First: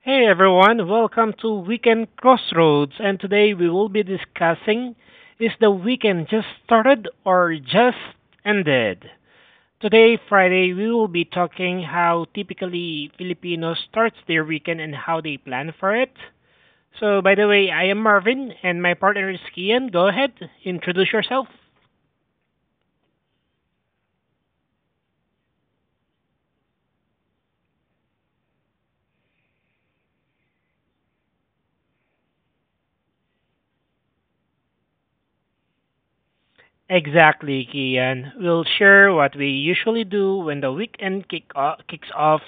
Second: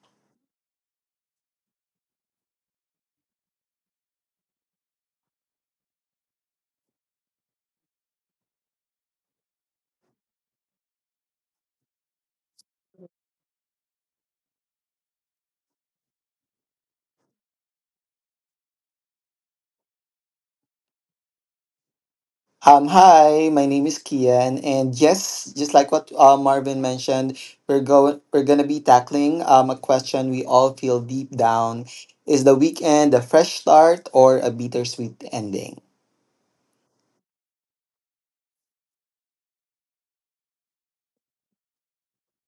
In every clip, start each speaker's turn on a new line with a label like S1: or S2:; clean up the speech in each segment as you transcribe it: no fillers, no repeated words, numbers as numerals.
S1: Hey everyone, welcome to Weekend Crossroads, and today we will be discussing is the weekend just started or just ended? Today, Friday, we will be talking how typically Filipinos starts their weekend and how they plan for it. So, by the way, I am Marvin and my partner is Kian. Go ahead, introduce yourself.
S2: Hi, my name is Kian, and yes, just like what Marvin mentioned, we're gonna be tackling a question we all feel deep down: is the weekend a fresh start or a bittersweet ending?
S1: Exactly, Kian. We'll share what we usually do when the weekend kicks off,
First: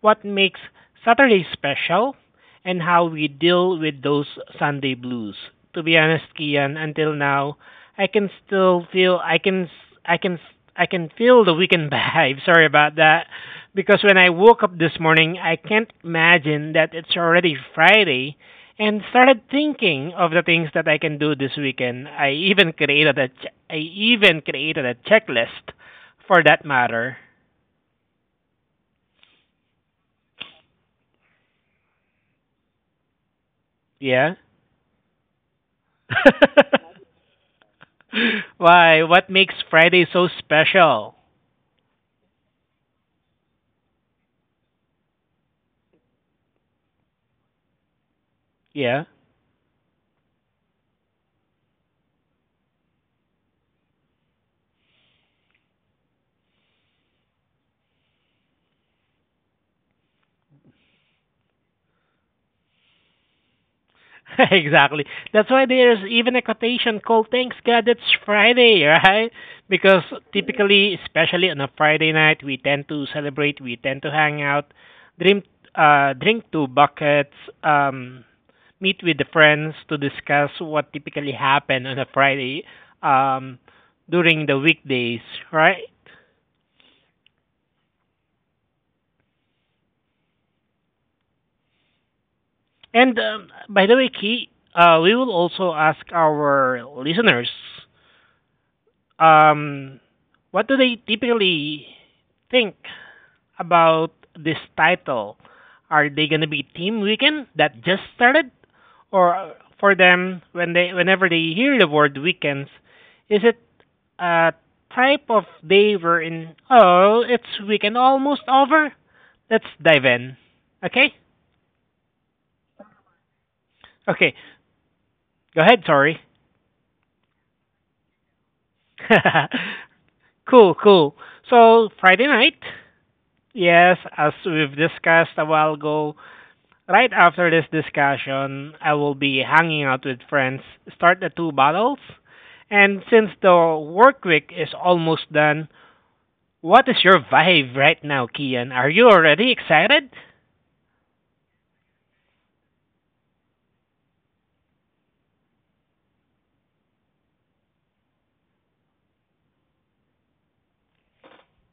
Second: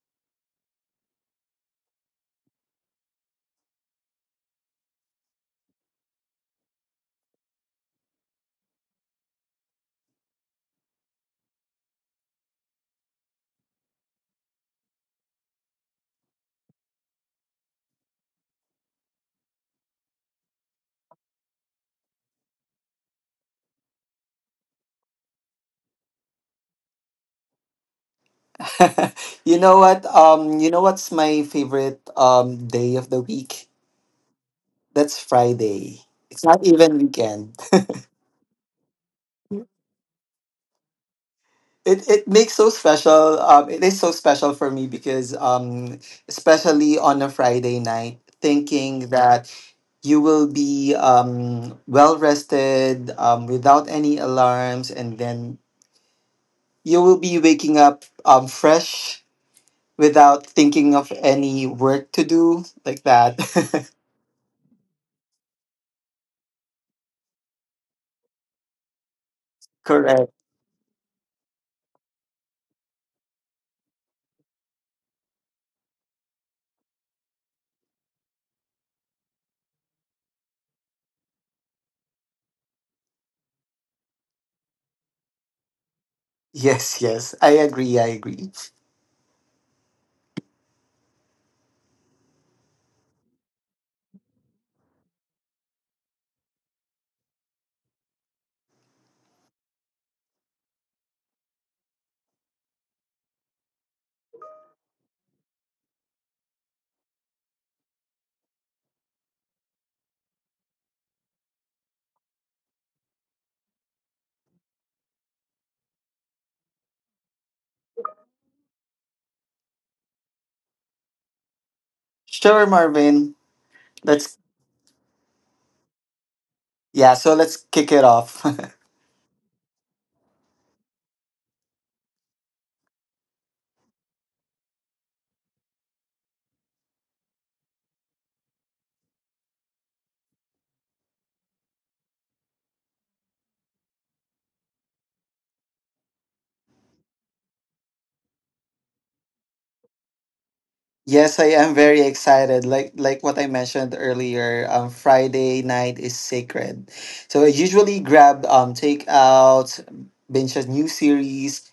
S1: what makes Saturday special, and how we deal with those Sunday blues. To be honest, Kian, until now, I can still feel, I can feel the weekend vibe. Sorry about that. Because when I woke up this morning, I can't imagine that it's already Friday and started thinking of the things that I can do this weekend. I even created a checklist for that matter.
S2: You know what? You know what's my favorite day of the week?
S1: Yeah.
S2: That's Friday. It's not even weekend.
S1: Why? What makes Friday so special?
S2: It makes so special. It is so special for me because especially on a Friday night,
S1: Yeah.
S2: thinking that you will be well rested without any alarms, and then you will be waking up fresh without thinking of any work to do like that.
S1: Exactly. That's why there's even a quotation called "Thanks God It's Friday," right? Because
S2: Correct.
S1: typically, especially on a Friday night, we tend to celebrate, we tend to hang out, drink, drink two buckets, um, meet with the friends to discuss what typically happened on a Friday, um, during the weekdays, right?
S2: Yes, yes. I agree. I agree.
S1: And, by the way, Key, we will also ask our listeners. Um, what do they typically think about this title? Are they gonna be Team Weekend that just started, or for them whenever they hear the word weekends, is it a type of day we in? Oh, it's weekend almost over. Let's dive in. Okay,
S2: Sure, Marvin.
S1: okay.
S2: Let's,
S1: Go ahead. Sorry.
S2: yeah, so let's kick it off.
S1: Cool, cool. So Friday night. Yes, as we've discussed a while ago, right after this discussion, I will be hanging out with friends, start the two bottles, and since the work week is almost done, what is your vibe right now, Kian? Are you already excited?
S2: Yes, I am very excited. Like what I mentioned earlier, Friday night is sacred. So I usually grab takeout, binge a new series,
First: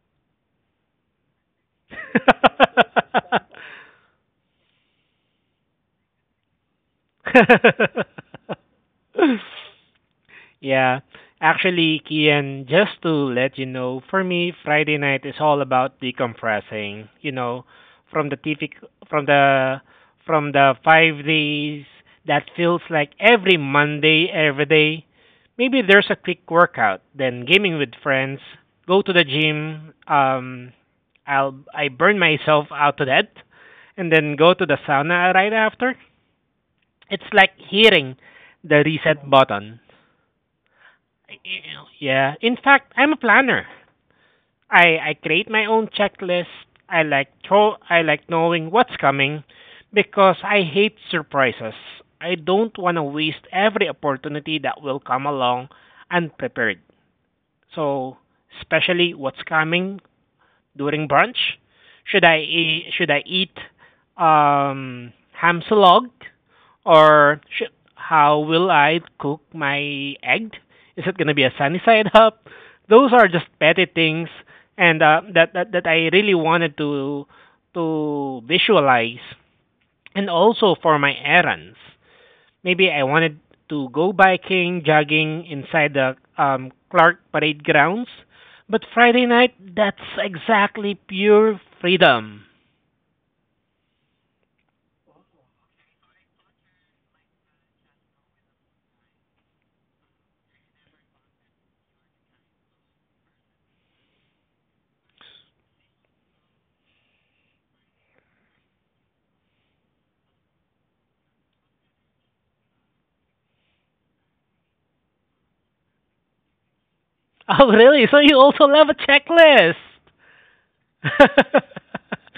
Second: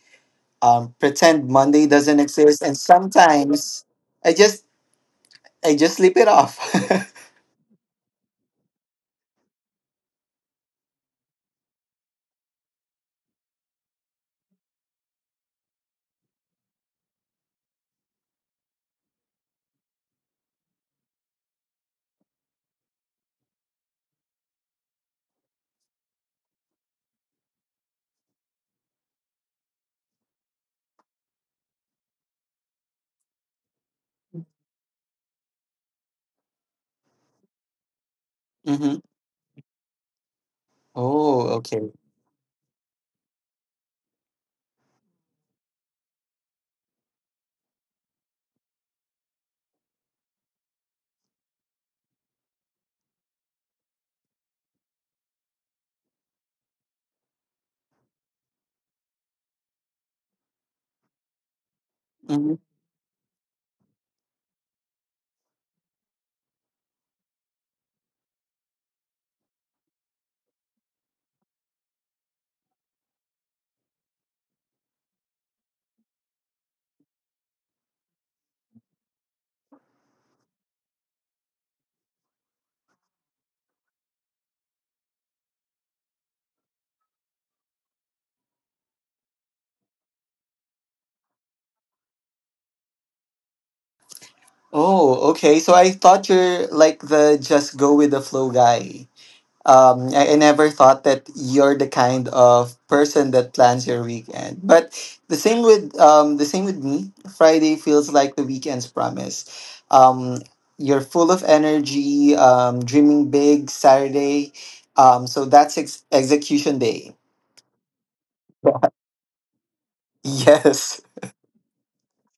S2: pretend Monday doesn't exist, and sometimes I just I just sleep it off.
S1: Yeah. Actually, Kian, just to let you know, for me, Friday night is all about decompressing, you know, from the typical from the from the 5 days that feels like every Monday every day. Maybe there's a quick workout, then gaming with friends, go to the gym, I burn myself out to death and then go to the sauna right after. It's like hitting the
S2: Mm-hmm.
S1: reset button.
S2: Oh,
S1: You know,
S2: okay.
S1: yeah. In fact, I'm a planner. I create my own checklist. I like knowing what's coming because I hate surprises. I don't want to waste every opportunity that will come along unprepared. So, especially what's coming during brunch? Should I
S2: Mm-hmm.
S1: should I eat ham slog, or should, how will I cook my egg? Is it gonna be a sunny side up? Those are just petty things, and that, that that I really wanted to visualize, and also for my errands. Maybe I wanted to go biking, jogging inside the Clark Parade grounds. But Friday night, that's exactly pure freedom.
S2: Oh, okay. So I thought you're like the just go with the flow guy. I never thought that you're the kind of person that plans your weekend. But the same with me. Friday feels like the weekend's promise. Um, you're full of energy, dreaming big. Saturday, so that's execution day.
S1: Oh, really? So you also love a checklist?
S2: Yes.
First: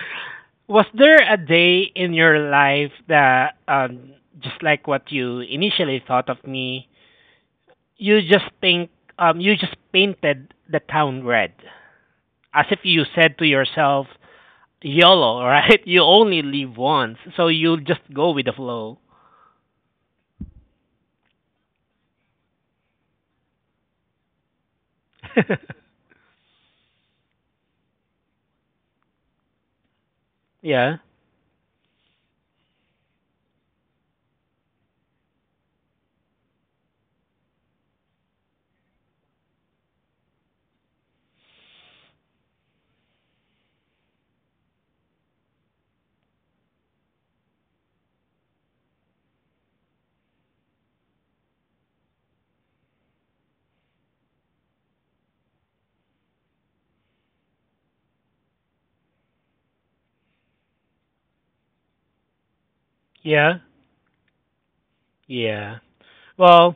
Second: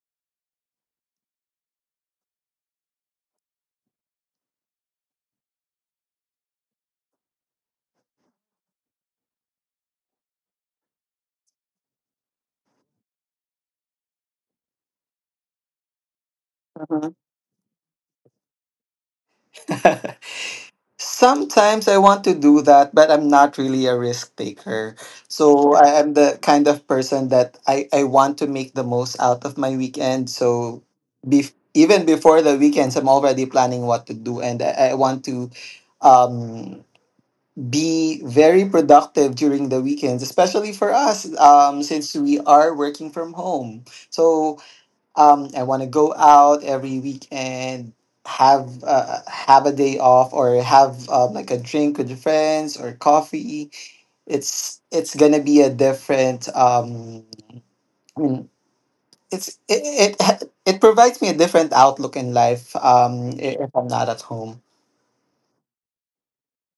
S1: Was there a day in your life that, just like what you initially thought of me, you just think, you just painted the town red, as if you said to yourself, YOLO, right? You only live
S2: Mhm.
S1: once, so you just go with the flow.
S2: Sometimes I want to do that, but I'm not really a risk taker. So I am the kind of person that I want to make the most out of my weekend. So
S1: Yeah,
S2: even before the weekends, I'm already planning what to do. And I want to um, be very productive during the weekends, especially for us since we are working from home. So I want to go out every weekend, have a day off, or have like a drink with friends or coffee. It's gonna be a different. I mean, it's it, it it provides me a different outlook in life.
S1: yeah,
S2: If I'm not at home.
S1: yeah. Well,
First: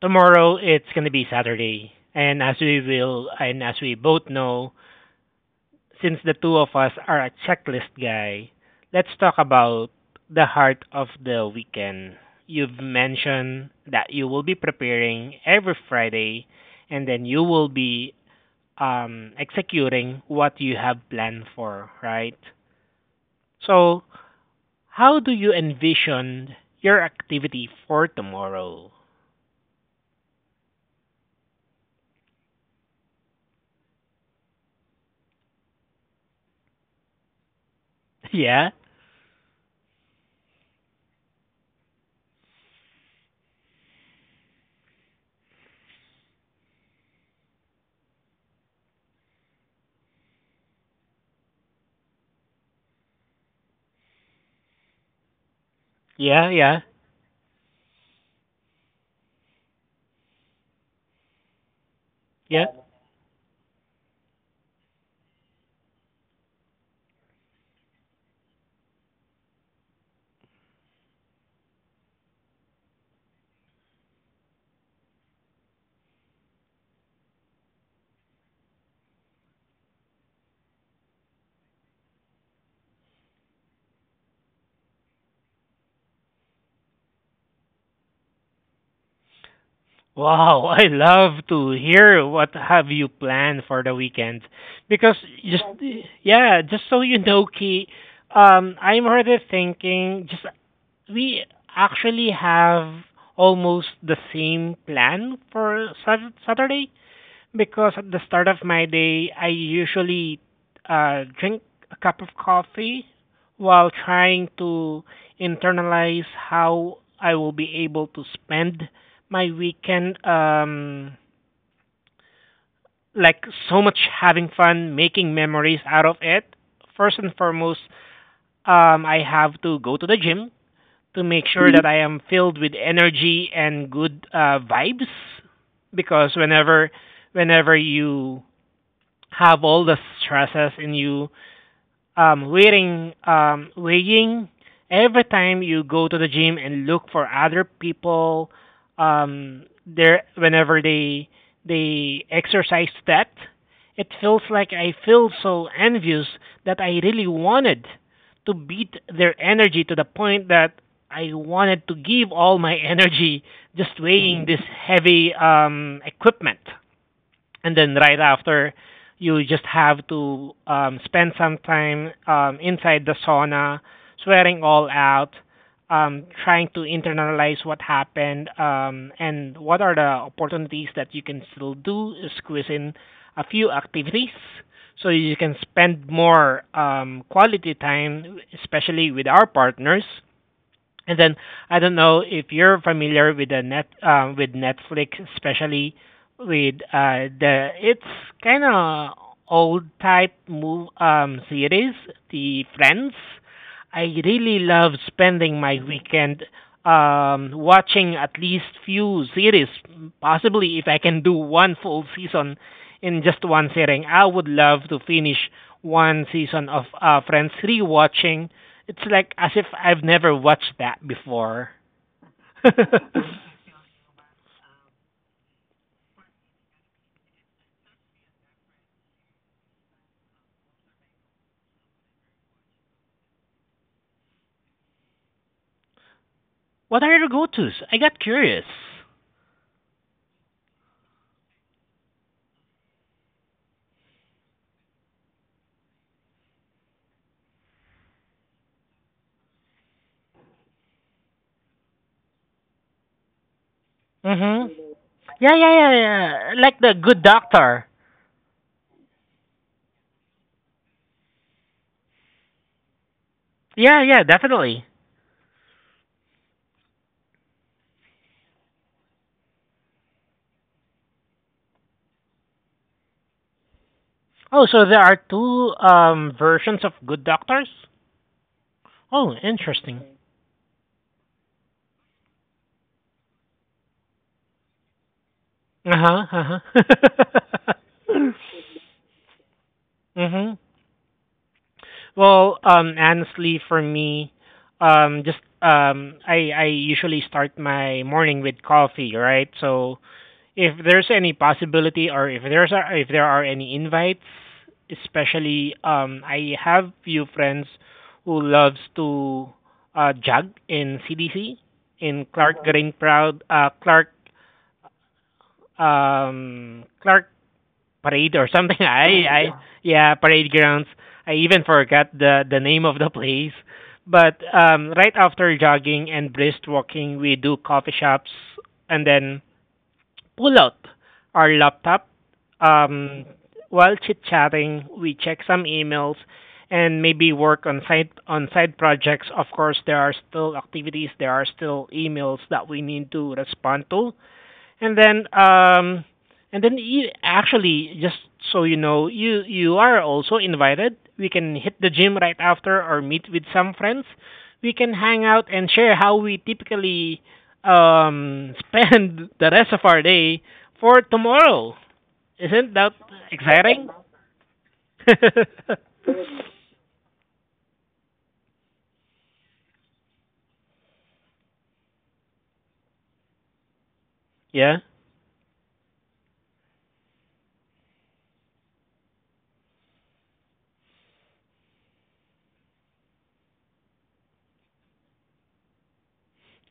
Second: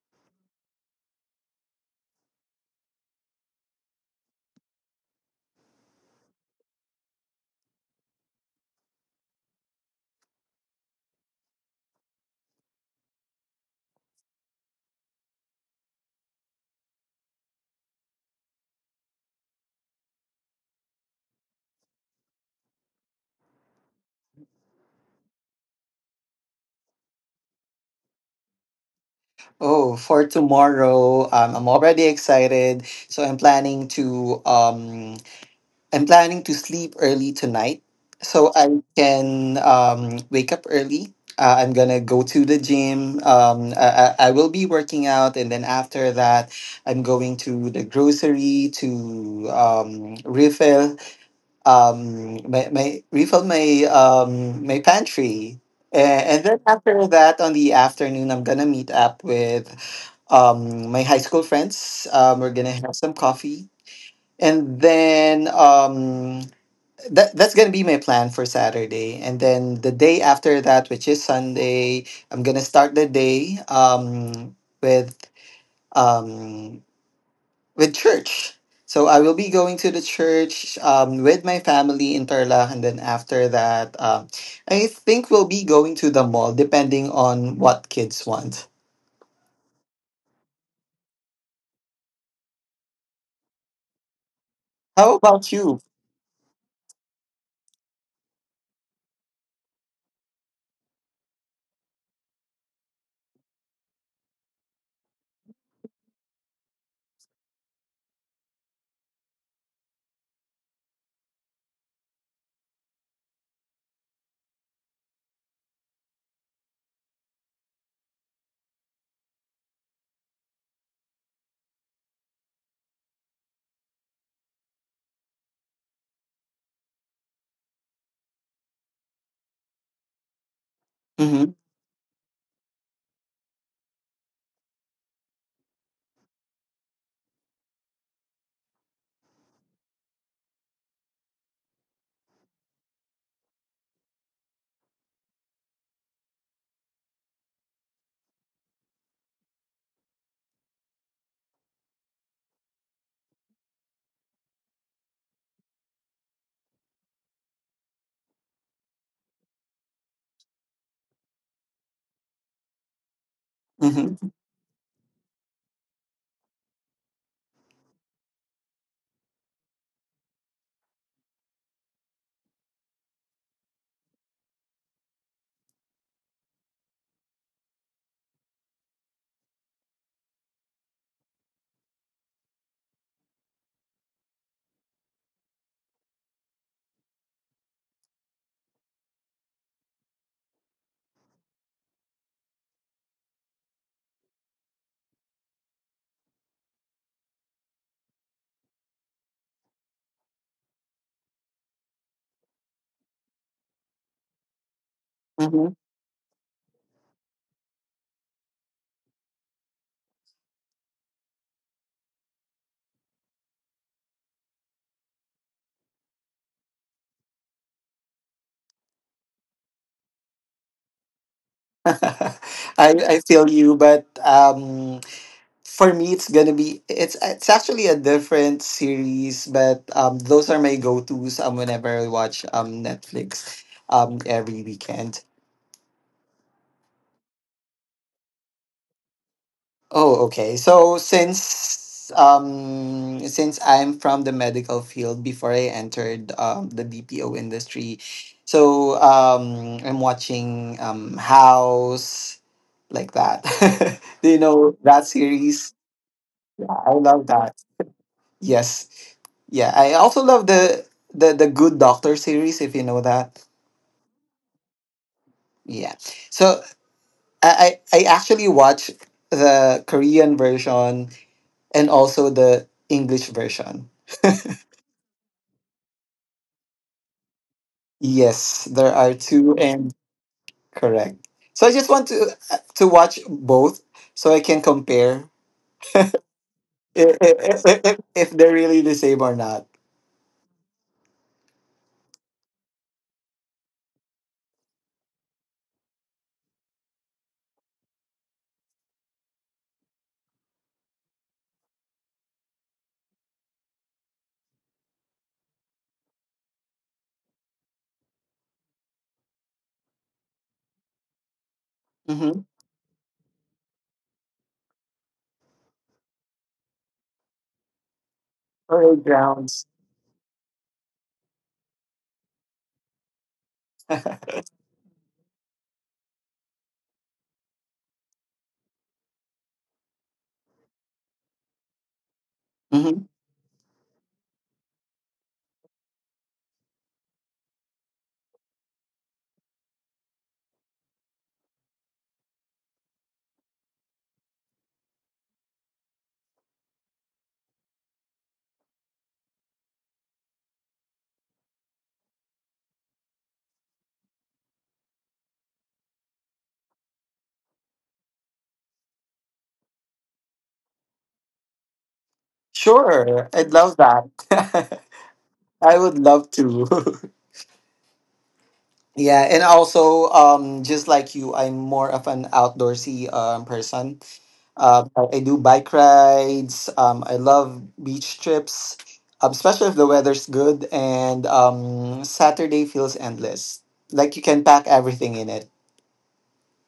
S1: tomorrow it's gonna be Saturday, and as we both know, since the two of us are a checklist guy, let's talk about the heart of the weekend. You've mentioned that you will be preparing every Friday, and then you will be executing what you have planned for, right? So, how do you envision your activity for tomorrow?
S2: Oh, for tomorrow, I'm already excited. So I'm planning to sleep early tonight so I
S1: Yeah,
S2: can wake up early. I'm gonna go to the gym. I will be working out, and then after that, I'm going to the grocery to refill my pantry. A- And
S1: yeah,
S2: then
S1: yeah,
S2: after that, on the afternoon, I'm gonna meet up with my high school friends. We're
S1: yeah.
S2: gonna have some coffee, and then that's gonna be my plan for Saturday, and then the day after that, which is Sunday, I'm gonna start the day with um with church. So I will be going to the church with my family in Tarlac, and then after that, I think we'll be going to the mall, depending on what kids want.
S1: Wow, I love to hear what have you planned for the weekend.
S2: How
S1: Because,
S2: about
S1: just
S2: you?
S1: yeah, just so you know, Key, I'm already thinking. Just we actually have almost the same plan for Saturday. Because at the start of my day, I usually drink a cup of coffee while trying to internalize how I will be able to spend my weekend, like so much having fun, making memories out of it. First and foremost, I have to go to the gym to make
S2: Mm-hmm.
S1: sure that I am filled with energy and good vibes, because whenever you have all the stresses in you, weighing every time you go to the gym and look for other people there, whenever they exercise, that it feels like I feel so envious that I really wanted to beat their energy to the point that I wanted to give all my energy just
S2: Mm-hmm.
S1: weighing this heavy equipment. And then, right after, you just have to spend some time inside the sauna, sweating all out, trying to internalize what happened, and what are the opportunities that you can still do, squeeze in a few activities so you can spend more quality time, especially with our partners. And then I don't know if you're familiar with the net with Netflix, especially with the it's kind of old type move, series, the Friends. I really love spending
S2: Mm-hmm.
S1: my weekend watching at least few series. Possibly, if I can do one full season in just one sitting, I would love to finish one season of Friends, rewatching it's like as if I've never watched that before.
S2: I
S1: What
S2: I feel you, but. For me it's gonna be it's actually a different series, but those are my go-to's whenever I watch Netflix every weekend.
S1: are your go-tos? I got curious.
S2: Oh, okay. So since I'm from the medical field before I entered the BPO industry. So I'm watching House, like that. Do you
S1: Mhm.
S2: know that
S1: Yeah, yeah,
S2: series?
S1: yeah, yeah. Like
S2: Yeah,
S1: the
S2: I
S1: Good
S2: love that.
S1: Doctor.
S2: Yes. Yeah, I also love the Good Doctor series if you know that.
S1: Yeah, yeah, definitely.
S2: Yeah. So I actually watch the Korean version and also the English version.
S1: Oh, so there are two versions of Good Doctors?
S2: Yes, there are
S1: Oh,
S2: two, and
S1: interesting.
S2: correct. So I just want to to watch both so I can compare
S1: Uh-huh, uh-huh.
S2: if if, if they're really the same or not.
S1: Mhm. Well, honestly for me, just I usually start my morning with coffee, right? So if there's any possibility, or if there are any invites, especially I have few friends who loves to jog in CDC, in
S2: Mhm.
S1: clark green proud, clark, clark parade or something.
S2: Or
S1: I
S2: grounds.
S1: Yeah, parade grounds. I even forgot the name of the place, but
S2: Mhm.
S1: right after jogging and brisk walking we do coffee shops and then pull out our laptop. Um, while chit chatting, we check some emails and maybe work on side projects. Of course, there are still activities, there are still emails that we need to respond to. And then um and then actually, just so you know, you are also invited. We can hit the gym right after or meet with some friends. We can hang out and share how we typically spend the rest of our day for tomorrow. Isn't that
S2: Sure, I'd love
S1: exciting?
S2: that. I would love to. Yeah, and also, just like you, I'm more of an outdoorsy person.
S1: yeah.
S2: I do bike rides. I love beach trips, especially if the weather's good. And Saturday feels endless. Like you can pack everything in it.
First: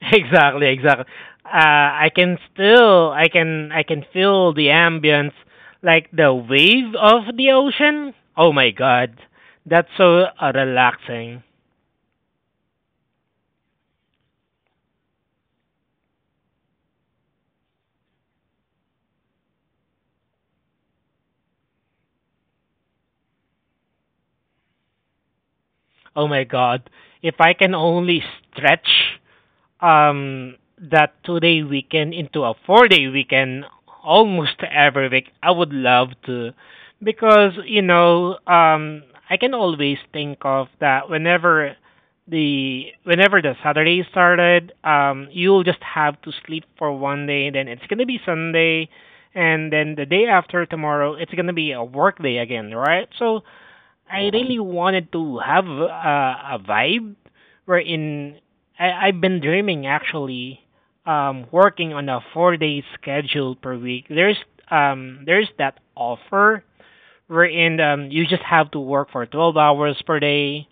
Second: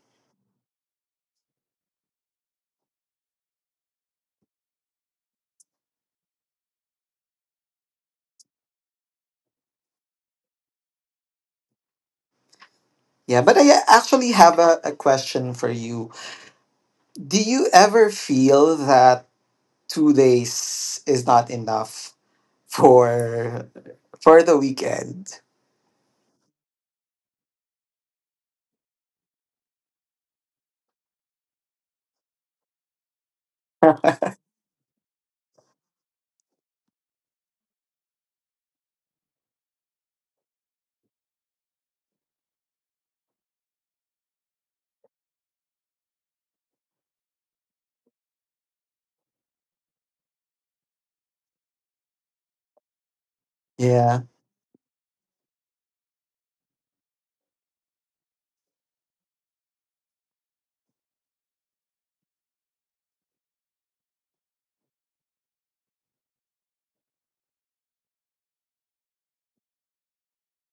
S1: Exactly, exactly. I can still, I can feel the ambience, like the wave of the ocean. Oh my god, that's so relaxing.
S2: Yeah, but I actually have a question for you. Do you ever feel that 2 days is not enough for for the weekend?
S1: Oh my god, if I can only stretch that 2 day weekend into a 4 day weekend almost every week. I would love to, because you know, I can always think of that whenever the Saturday started, you'll just have to sleep for one day, then it's gonna be Sunday, and then the day after tomorrow it's gonna be a work day again, right? So
S2: Yeah.
S1: I really wanted to have a vibe wherein I've been dreaming actually working on a 4 day schedule per week. There's that offer wherein you just have to work for 12 hours per day,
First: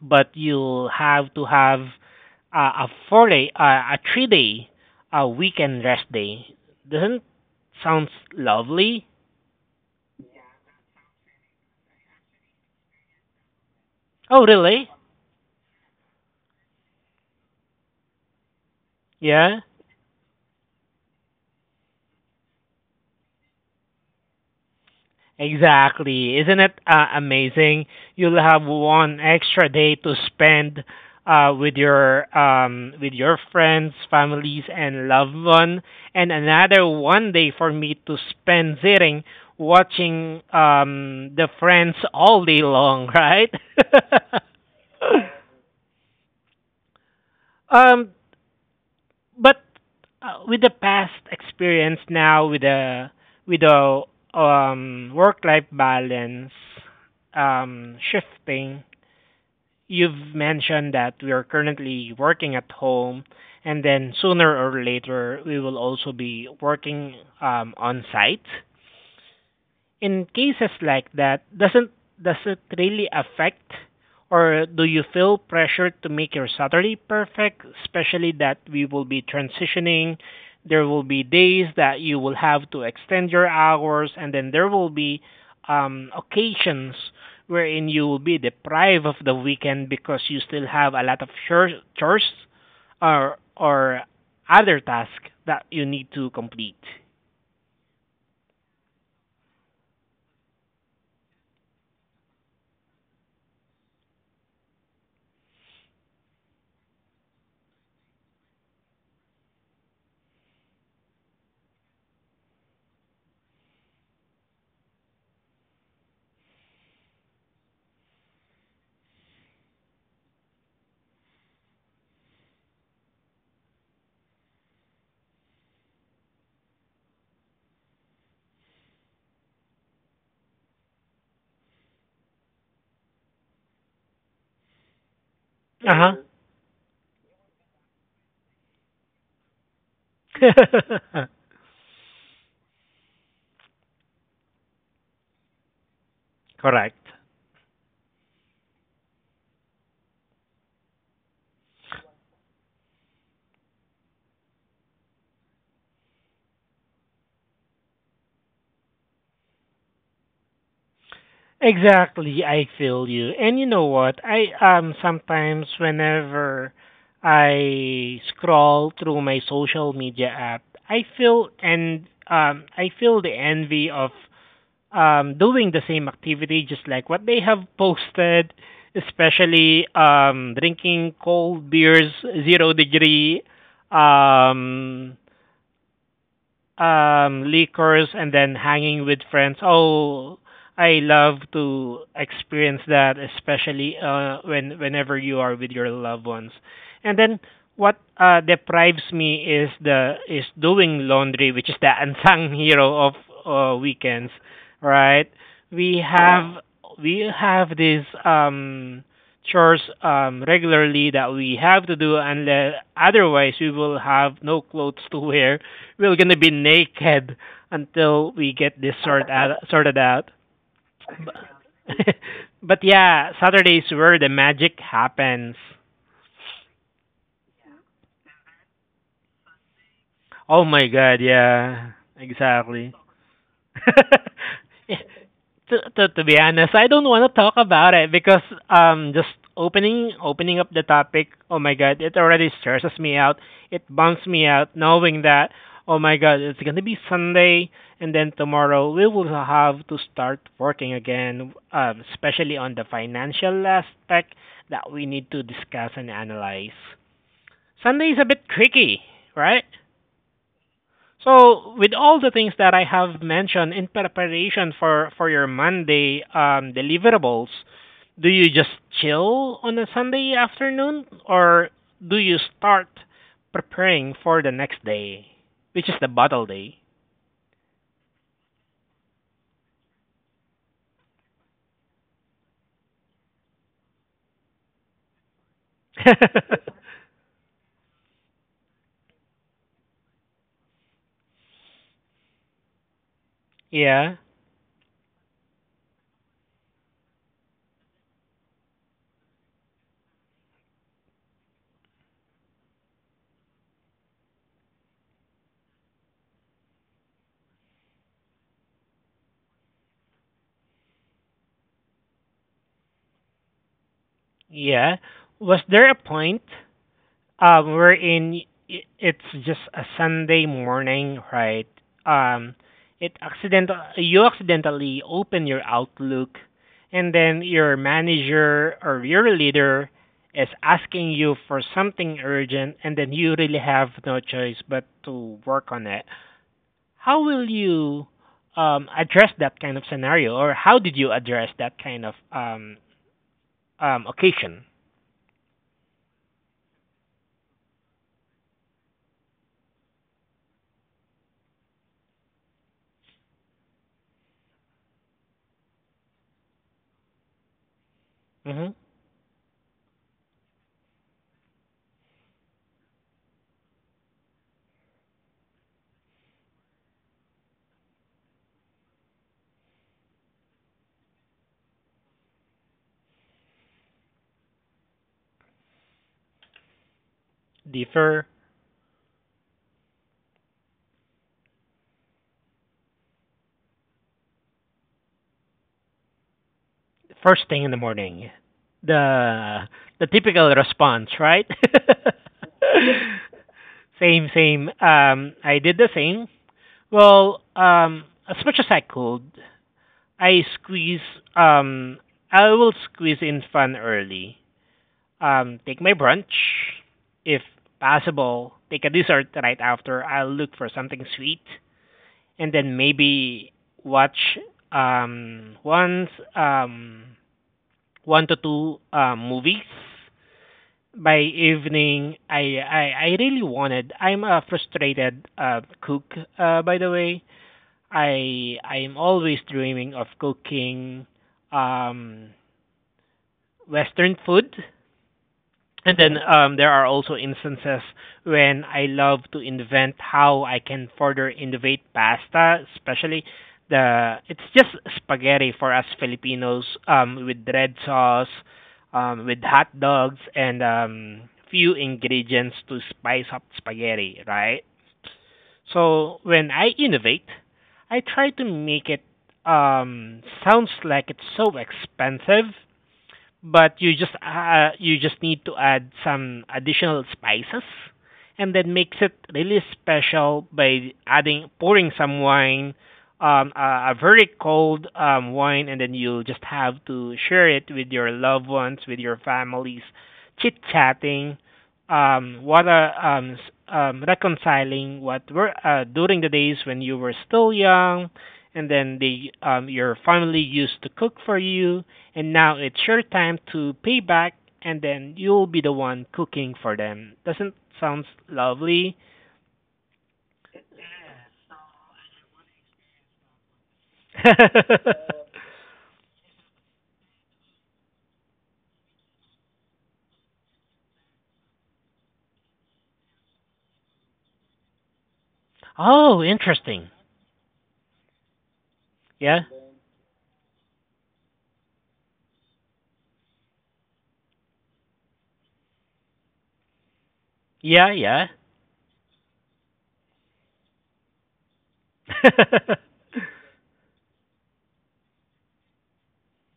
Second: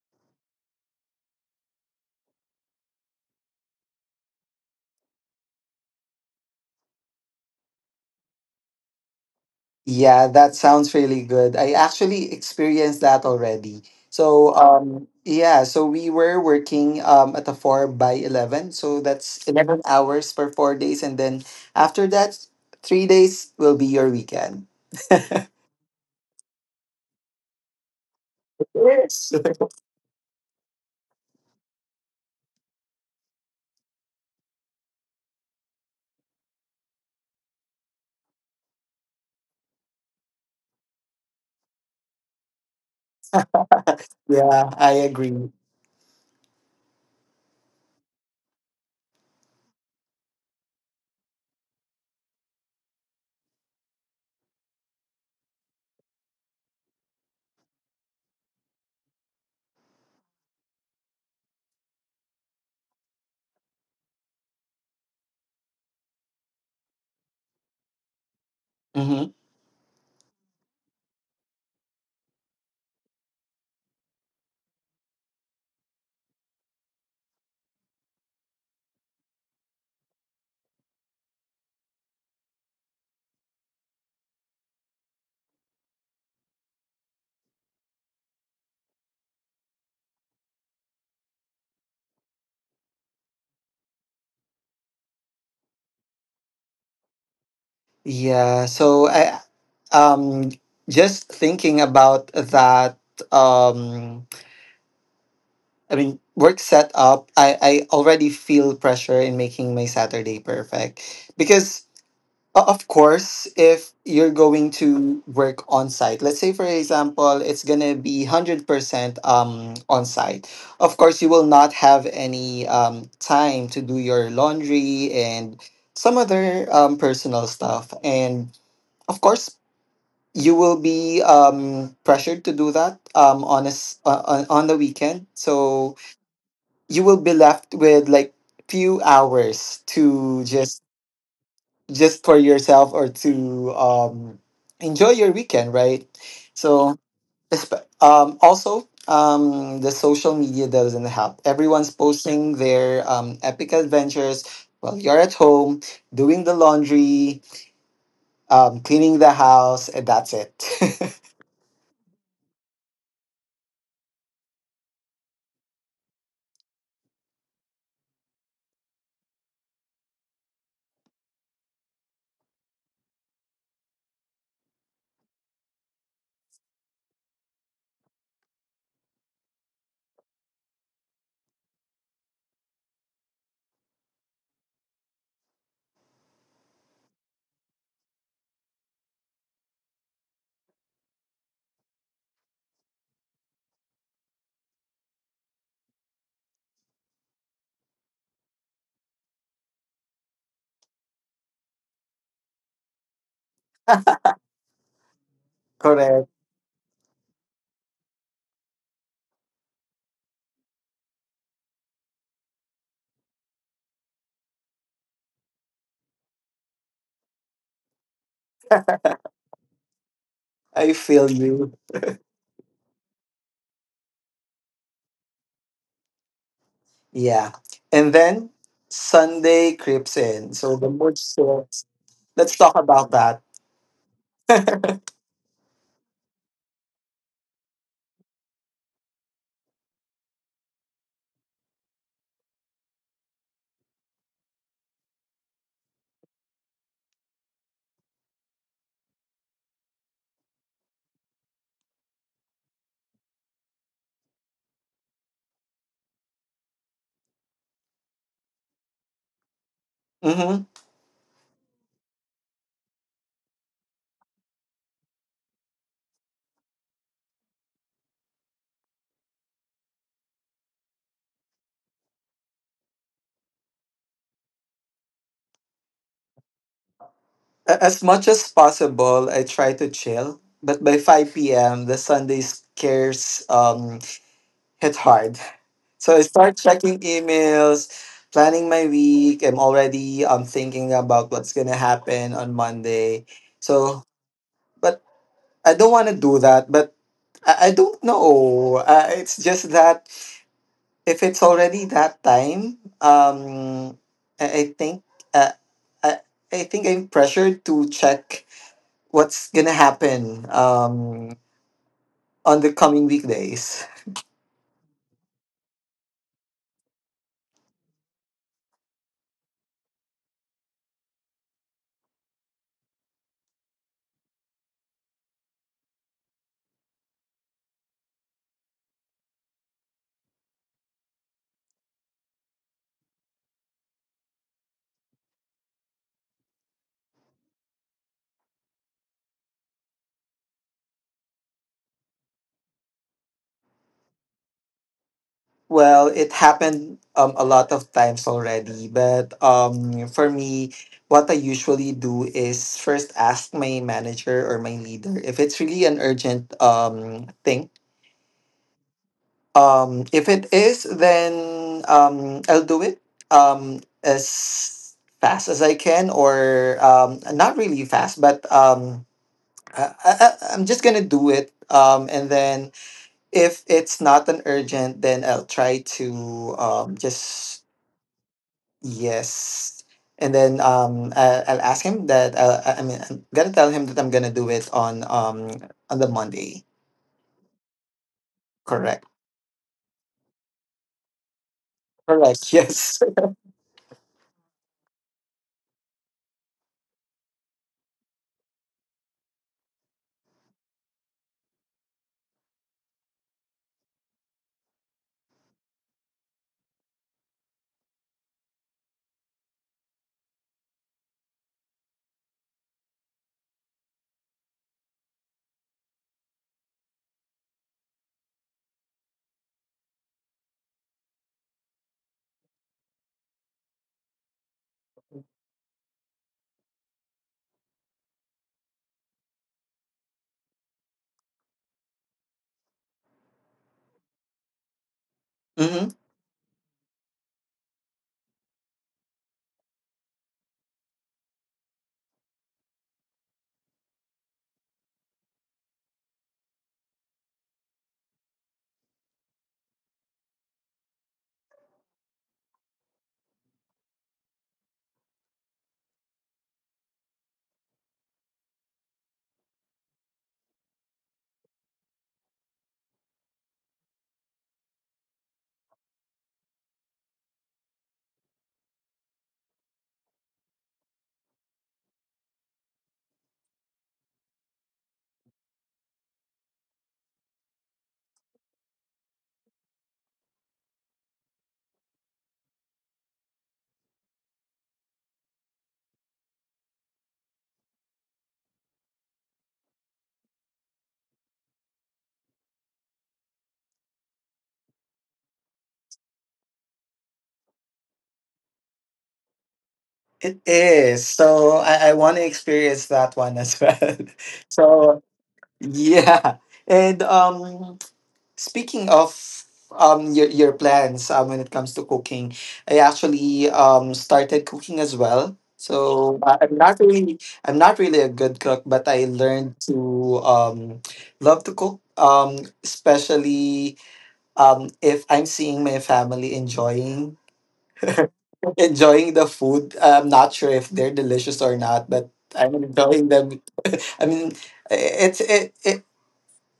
S1: but you'll have to have a 3 day, a weekend rest day. Doesn't sounds lovely?
S2: Yeah, that sounds really good. I actually experienced that already.
S1: Oh,
S2: So,
S1: really?
S2: yeah, so we were working at a 4 by 11. So that's
S1: Yeah.
S2: 11 hours for 4 days. And then after that, 3 days will be your weekend.
S1: Exactly. Isn't it amazing? You'll have one
S2: Yes.
S1: extra day to spend with your friends, families, and loved one, and another one day for me to spend sitting watching the Friends all day long, right?
S2: Yeah, I agree.
S1: um, but with the past experience now with the with the work life balance shifting. You've mentioned that we are currently working at home, and then sooner or later, we will also be working on site.
S2: Hmm.
S1: In cases like that, doesn't does it really affect, or do you feel pressure to make your Saturday perfect, especially that we will be transitioning? There will be days that you will have to extend your hours, and then there will be occasions wherein you will be deprived of the weekend because you still have a lot of chores or other tasks that you need to complete.
S2: Yeah, so I um, just thinking about that. Um, I mean, work set up, I already feel pressure in making my Saturday perfect. Because, of course, if you're going to work on site, let's say, for example, it's going to be 100% on site. Of course, you will not have any time to do your laundry and some other personal stuff. And, of course, you will be pressured to do that on, a, s- on the weekend. So,
S1: Uh
S2: you will be left with like few hours to just
S1: huh.
S2: just for yourself or to enjoy your weekend, right? So
S1: Correct.
S2: also the social media doesn't help. Everyone's posting their epic adventures while you're at home doing the laundry, cleaning the house, and that's it.
S1: Exactly, I feel you. And you know what? I Sometimes whenever I scroll through my social media app, I feel the envy of doing the same activity just like what they have posted, especially drinking cold beers, zero degree, um liquors, and then hanging with friends. Oh, I love to experience that, especially whenever you are with your loved ones. And then what deprives me is the is doing laundry, which is the unsung hero of weekends, right? We
S2: Correct.
S1: have we have these chores regularly that we have to do unless otherwise we will have no clothes to wear, we're gonna be naked until we get sorted out.
S2: I feel you.
S1: But yeah, Saturday's where the magic happens.
S2: Yeah, and then Sunday creeps in,
S1: Oh
S2: so
S1: my
S2: the mood.
S1: god, yeah,
S2: Let's talk
S1: exactly.
S2: about that.
S1: Yeah, to be honest, I don't want to talk about it because just opening up the topic, oh my god, it already stresses me out. It bums me out knowing that oh my god, it's going to be Sunday and then tomorrow we will have to start working again, especially on the financial aspect that we need to discuss and analyze. Sunday is a bit tricky, right?
S2: Hmm.
S1: So, with all the things that I have mentioned in preparation for your Monday deliverables, do you just chill on a Sunday afternoon, or do you start preparing for the next day, which is the bottle day?
S2: As much as possible, I try to chill, but by 5 p.m., the Sunday scares hit hard. So I start checking emails, planning my week. I'm already thinking about what's going to happen on Monday. So,
S1: Yeah,
S2: but I don't want to do that, but I don't know. It's just that if it's already that time, I, I think uh, I, I think I'm pressured to check what's gonna happen on the coming weekdays.
S1: yeah. Was there a point? We're in. It's just a Sunday morning, right? Um, it accidental. You accidentally open your Outlook, and then your manager or your leader is asking you for something urgent, and then you really have no choice but to work on it. How will you address that kind of scenario, or how did you address that kind of occasion?
S2: Well, it happened a lot of times already, but for me, what I usually do is first ask my manager or my leader if it's really an urgent thing.
S1: Mm-hmm.
S2: If it is, then I'll do it as fast as I can, or not really fast, but I'm just gonna do it. And then if it's not an urgent, then I'll try to just, yes. And then I'll ask him that. I mean, I'm gonna tell him that I'm gonna do it on the Monday.
S1: First thing in the morning.
S2: Correct.
S1: The the typical response, right?
S2: Correct. Yes.
S1: Same, same. I did the same. Well, as much as I could, I squeeze. Um, I will squeeze in fun early. Take my brunch, if possible. Take a dessert right after. I'll look for something sweet, and then maybe watch once one to two movies by evening. I really wanted. I'm a frustrated cook, by the way. I'm always dreaming of cooking um, Western food,
S2: Mhm.
S1: and then there are also instances when I love to invent how I can further innovate pasta, especially the it's just spaghetti for us Filipinos with red sauce, with hot dogs and few ingredients to spice up spaghetti, right? So when I innovate, I try to make it sounds like it's so expensive, but you just need to add some additional spices and then makes it really special by adding pouring some wine, a very cold wine, and then you'll just have to share it with your loved ones, with your families, chit chatting, um, what a um, s- reconciling what were during the days when you were still young and then the your family used to cook for you, and now it's your time to pay back, and then you'll be the one cooking for them. Doesn't sounds lovely?
S2: It is. So I want to experience that one as well. So yeah. And speaking of your plans when it comes to cooking, I actually started cooking as well. So
S1: Oh,
S2: I'm not
S1: interesting.
S2: really I'm not really a good cook, but I
S1: Yeah,
S2: learned to love to cook. Especially if I'm seeing my family enjoying
S1: yeah, yeah.
S2: enjoying the food. I'm not sure if they're delicious or not, but I'm enjoying them. I mean, it's it, it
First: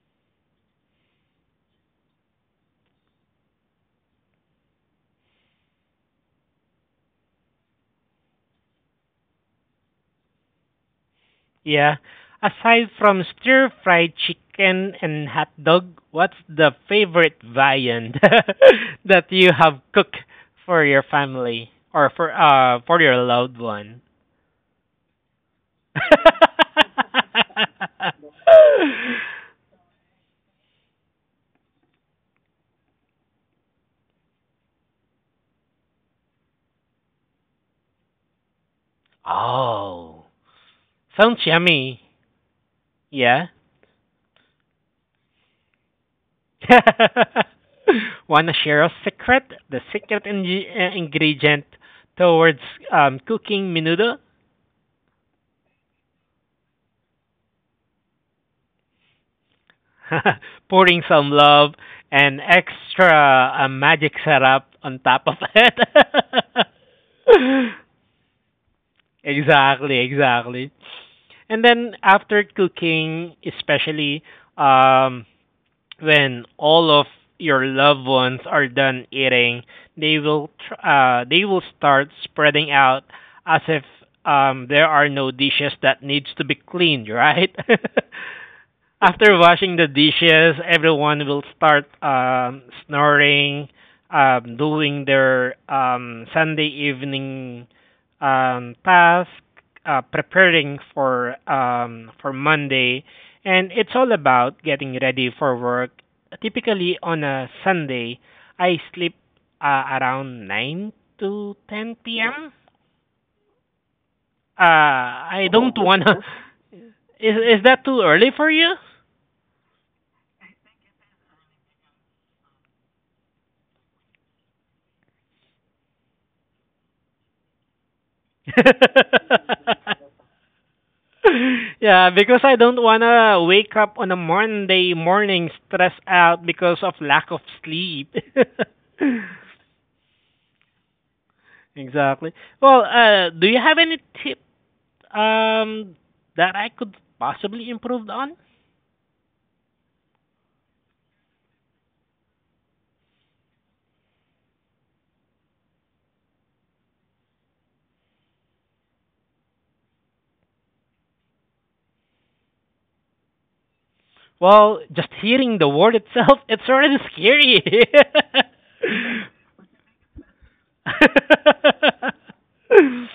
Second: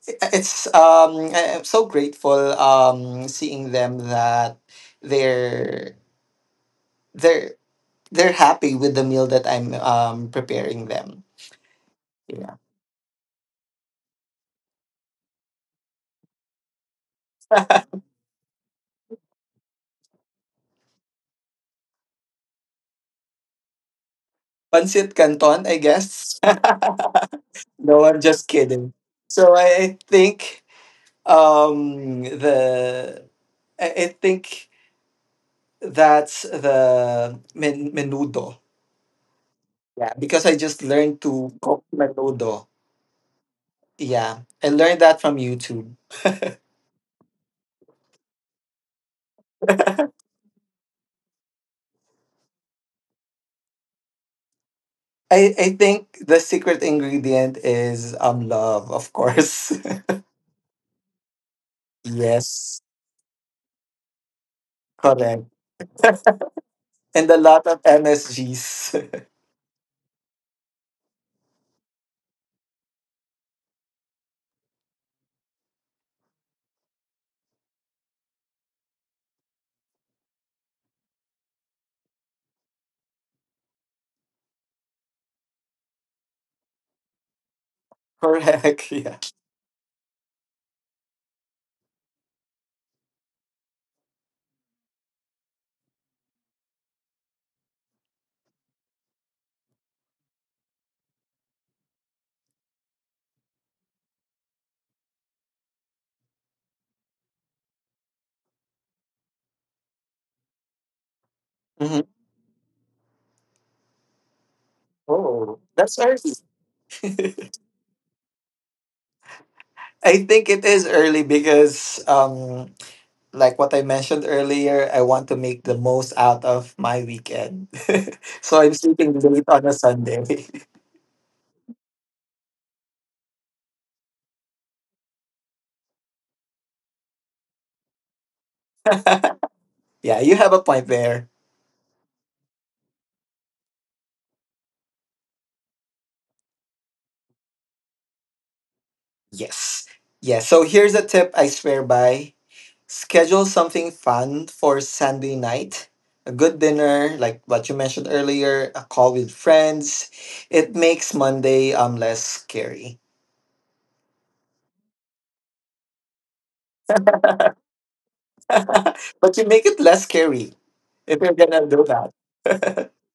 S2: it's I- I'm so grateful seeing them that they're they're they're happy with the meal that I'm preparing them.
S1: Yeah.
S2: Yeah.
S1: Aside from stir fried chicken and hot dog, what's the favorite viand that you have cooked for your family or for your loved one?
S2: Pancit Canton, I guess. No, I'm just kidding. So um the I think that's the menudo. Yeah,
S1: Oh,
S2: because I just learned
S1: sounds
S2: to cook
S1: yummy.
S2: menudo.
S1: Yeah.
S2: Yeah, I learned that from YouTube.
S1: Wanna share a secret? The ingredient towards cooking menudo?
S2: I think the secret ingredient is love, of course.
S1: Pouring some love and
S2: Yes,
S1: extra magic syrup on top of
S2: correct.
S1: it.
S2: And a lot of MSGs.
S1: Exactly, exactly. And then after cooking, especially um, when all of your loved ones are done eating, they will start spreading out as if there are no dishes that needs to be cleaned, right?
S2: Correct, yeah.
S1: After washing the dishes, everyone will start snoring, doing their Sunday evening task, preparing for Monday, and it's all about getting ready for work. Typically on a Sunday, I sleep around 9 to
S2: Mhm.
S1: 10 p.m. I
S2: Oh,
S1: don't
S2: that's
S1: wanna.
S2: early.
S1: Is is that too early for you?
S2: I think it is early because like what I mentioned earlier, I want to make the most out of my weekend. So I'm sleeping late on a Sunday.
S1: Yeah, because I don't wanna wake up on a Monday morning stressed out because of lack of sleep.
S2: Yeah, you have a point there.
S1: Exactly. Well, do you have any tips? Um, that I could possibly improve on?
S2: Yes. Yeah, so here's a tip I swear by. Schedule something fun for Sunday night. A good dinner, like what you mentioned earlier, a call with friends. It makes Monday less scary.
S1: Well, just hearing the word itself, it's already scary.
S2: But you make it less scary if you're gonna do that.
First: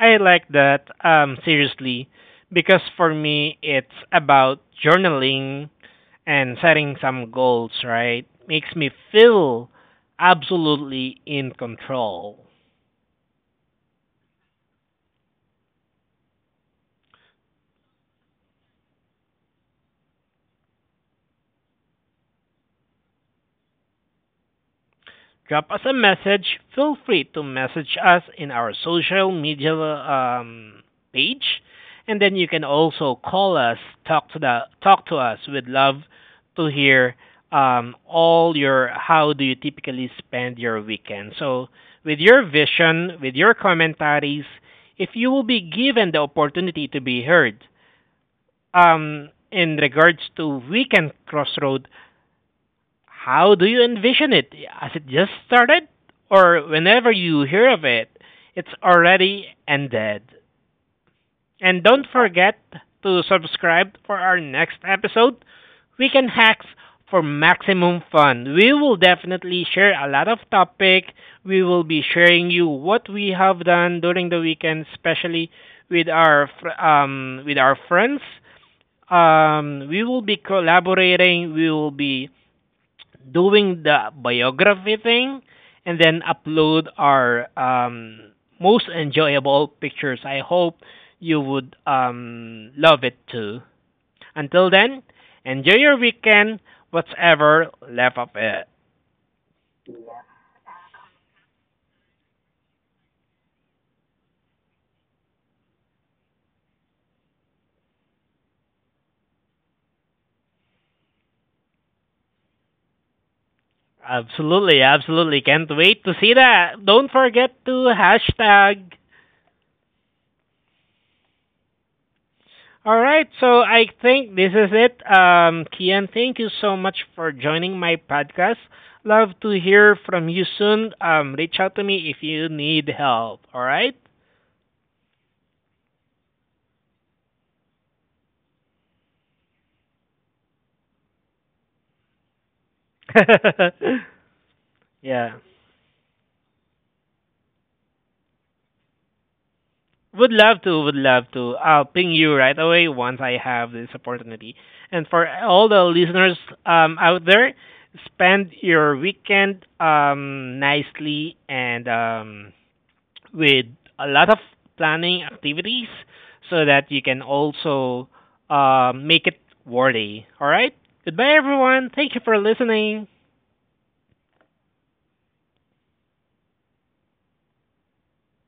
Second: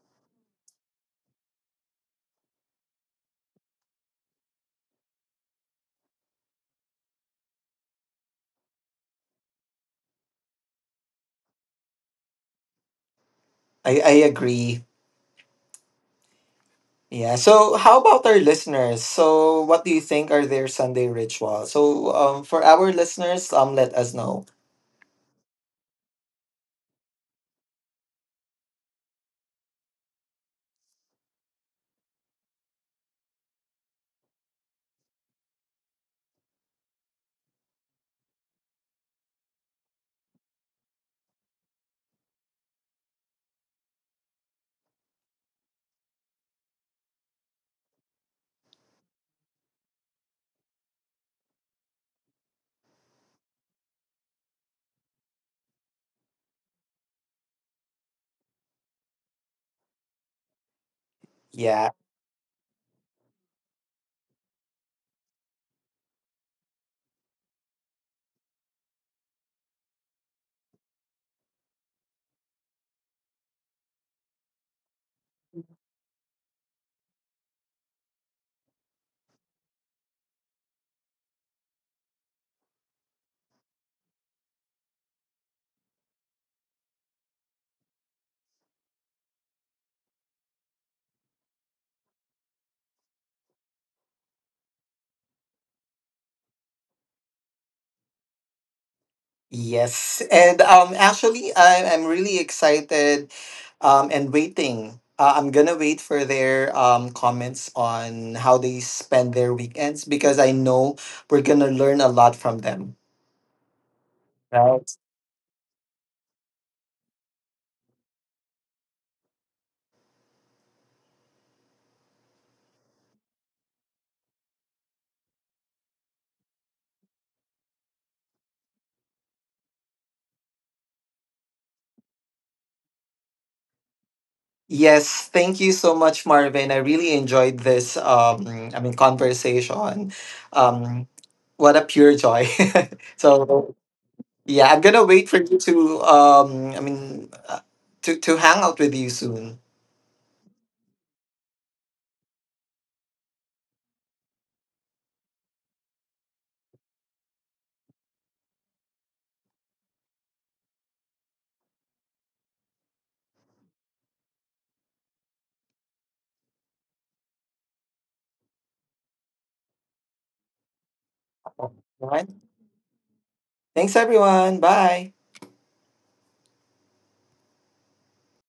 S1: I like that, seriously, because for me, it's about journaling and setting some goals, right? Makes me feel absolutely in control.
S2: I agree. Yeah. So how about our listeners? So what do you think are their Sunday rituals? So for our listeners, let us know.
S1: Drop us a message. Feel free to message us in our social media page, and then you can also call us, talk to the talk to us. We'd love to hear all your how do you typically spend your weekend. So with your vision, with your commentaries, if you will be given the opportunity to be heard in regards to weekend crossroad, how do you envision it? Has it just started? Or whenever you hear of it, it's already ended. And
S2: Yeah.
S1: don't forget to subscribe for our next episode, Weekend Hacks, for maximum fun. We will definitely share a lot of topic. We will be sharing you what we have done during the weekend, especially with our with our friends. We will be collaborating. We will be doing the biography thing and then upload our most enjoyable pictures. I hope you would love it too. Until then, enjoy your weekend, whatever left of it.
S2: Yes, and actually, I'm really excited, and waiting. I'm gonna wait for their comments on how they spend their weekends because I know we're gonna learn a lot from them.
S1: Absolutely,
S2: Right.
S1: absolutely. Can't wait to see that. Don't forget to hashtag. All right, so I think this is it. Kian, thank you so much for joining my podcast. Love to hear from you soon. Reach out to me if you need help. All right?
S2: Yes, thank you so much, Marvin. I really enjoyed this, I mean, conversation. Um, what a pure joy. So yeah, I'm gonna wait
S1: Yeah.
S2: for you to to hang out with you soon.
S1: Would love to, would love to. I'll ping you right away once I have this opportunity. And for all the listeners out there, spend your weekend nicely and with a lot of planning activities so that you can also make it worthy. All right? Goodbye,
S2: All
S1: everyone. Thank you
S2: right.
S1: for listening.
S2: Thanks, everyone. Bye.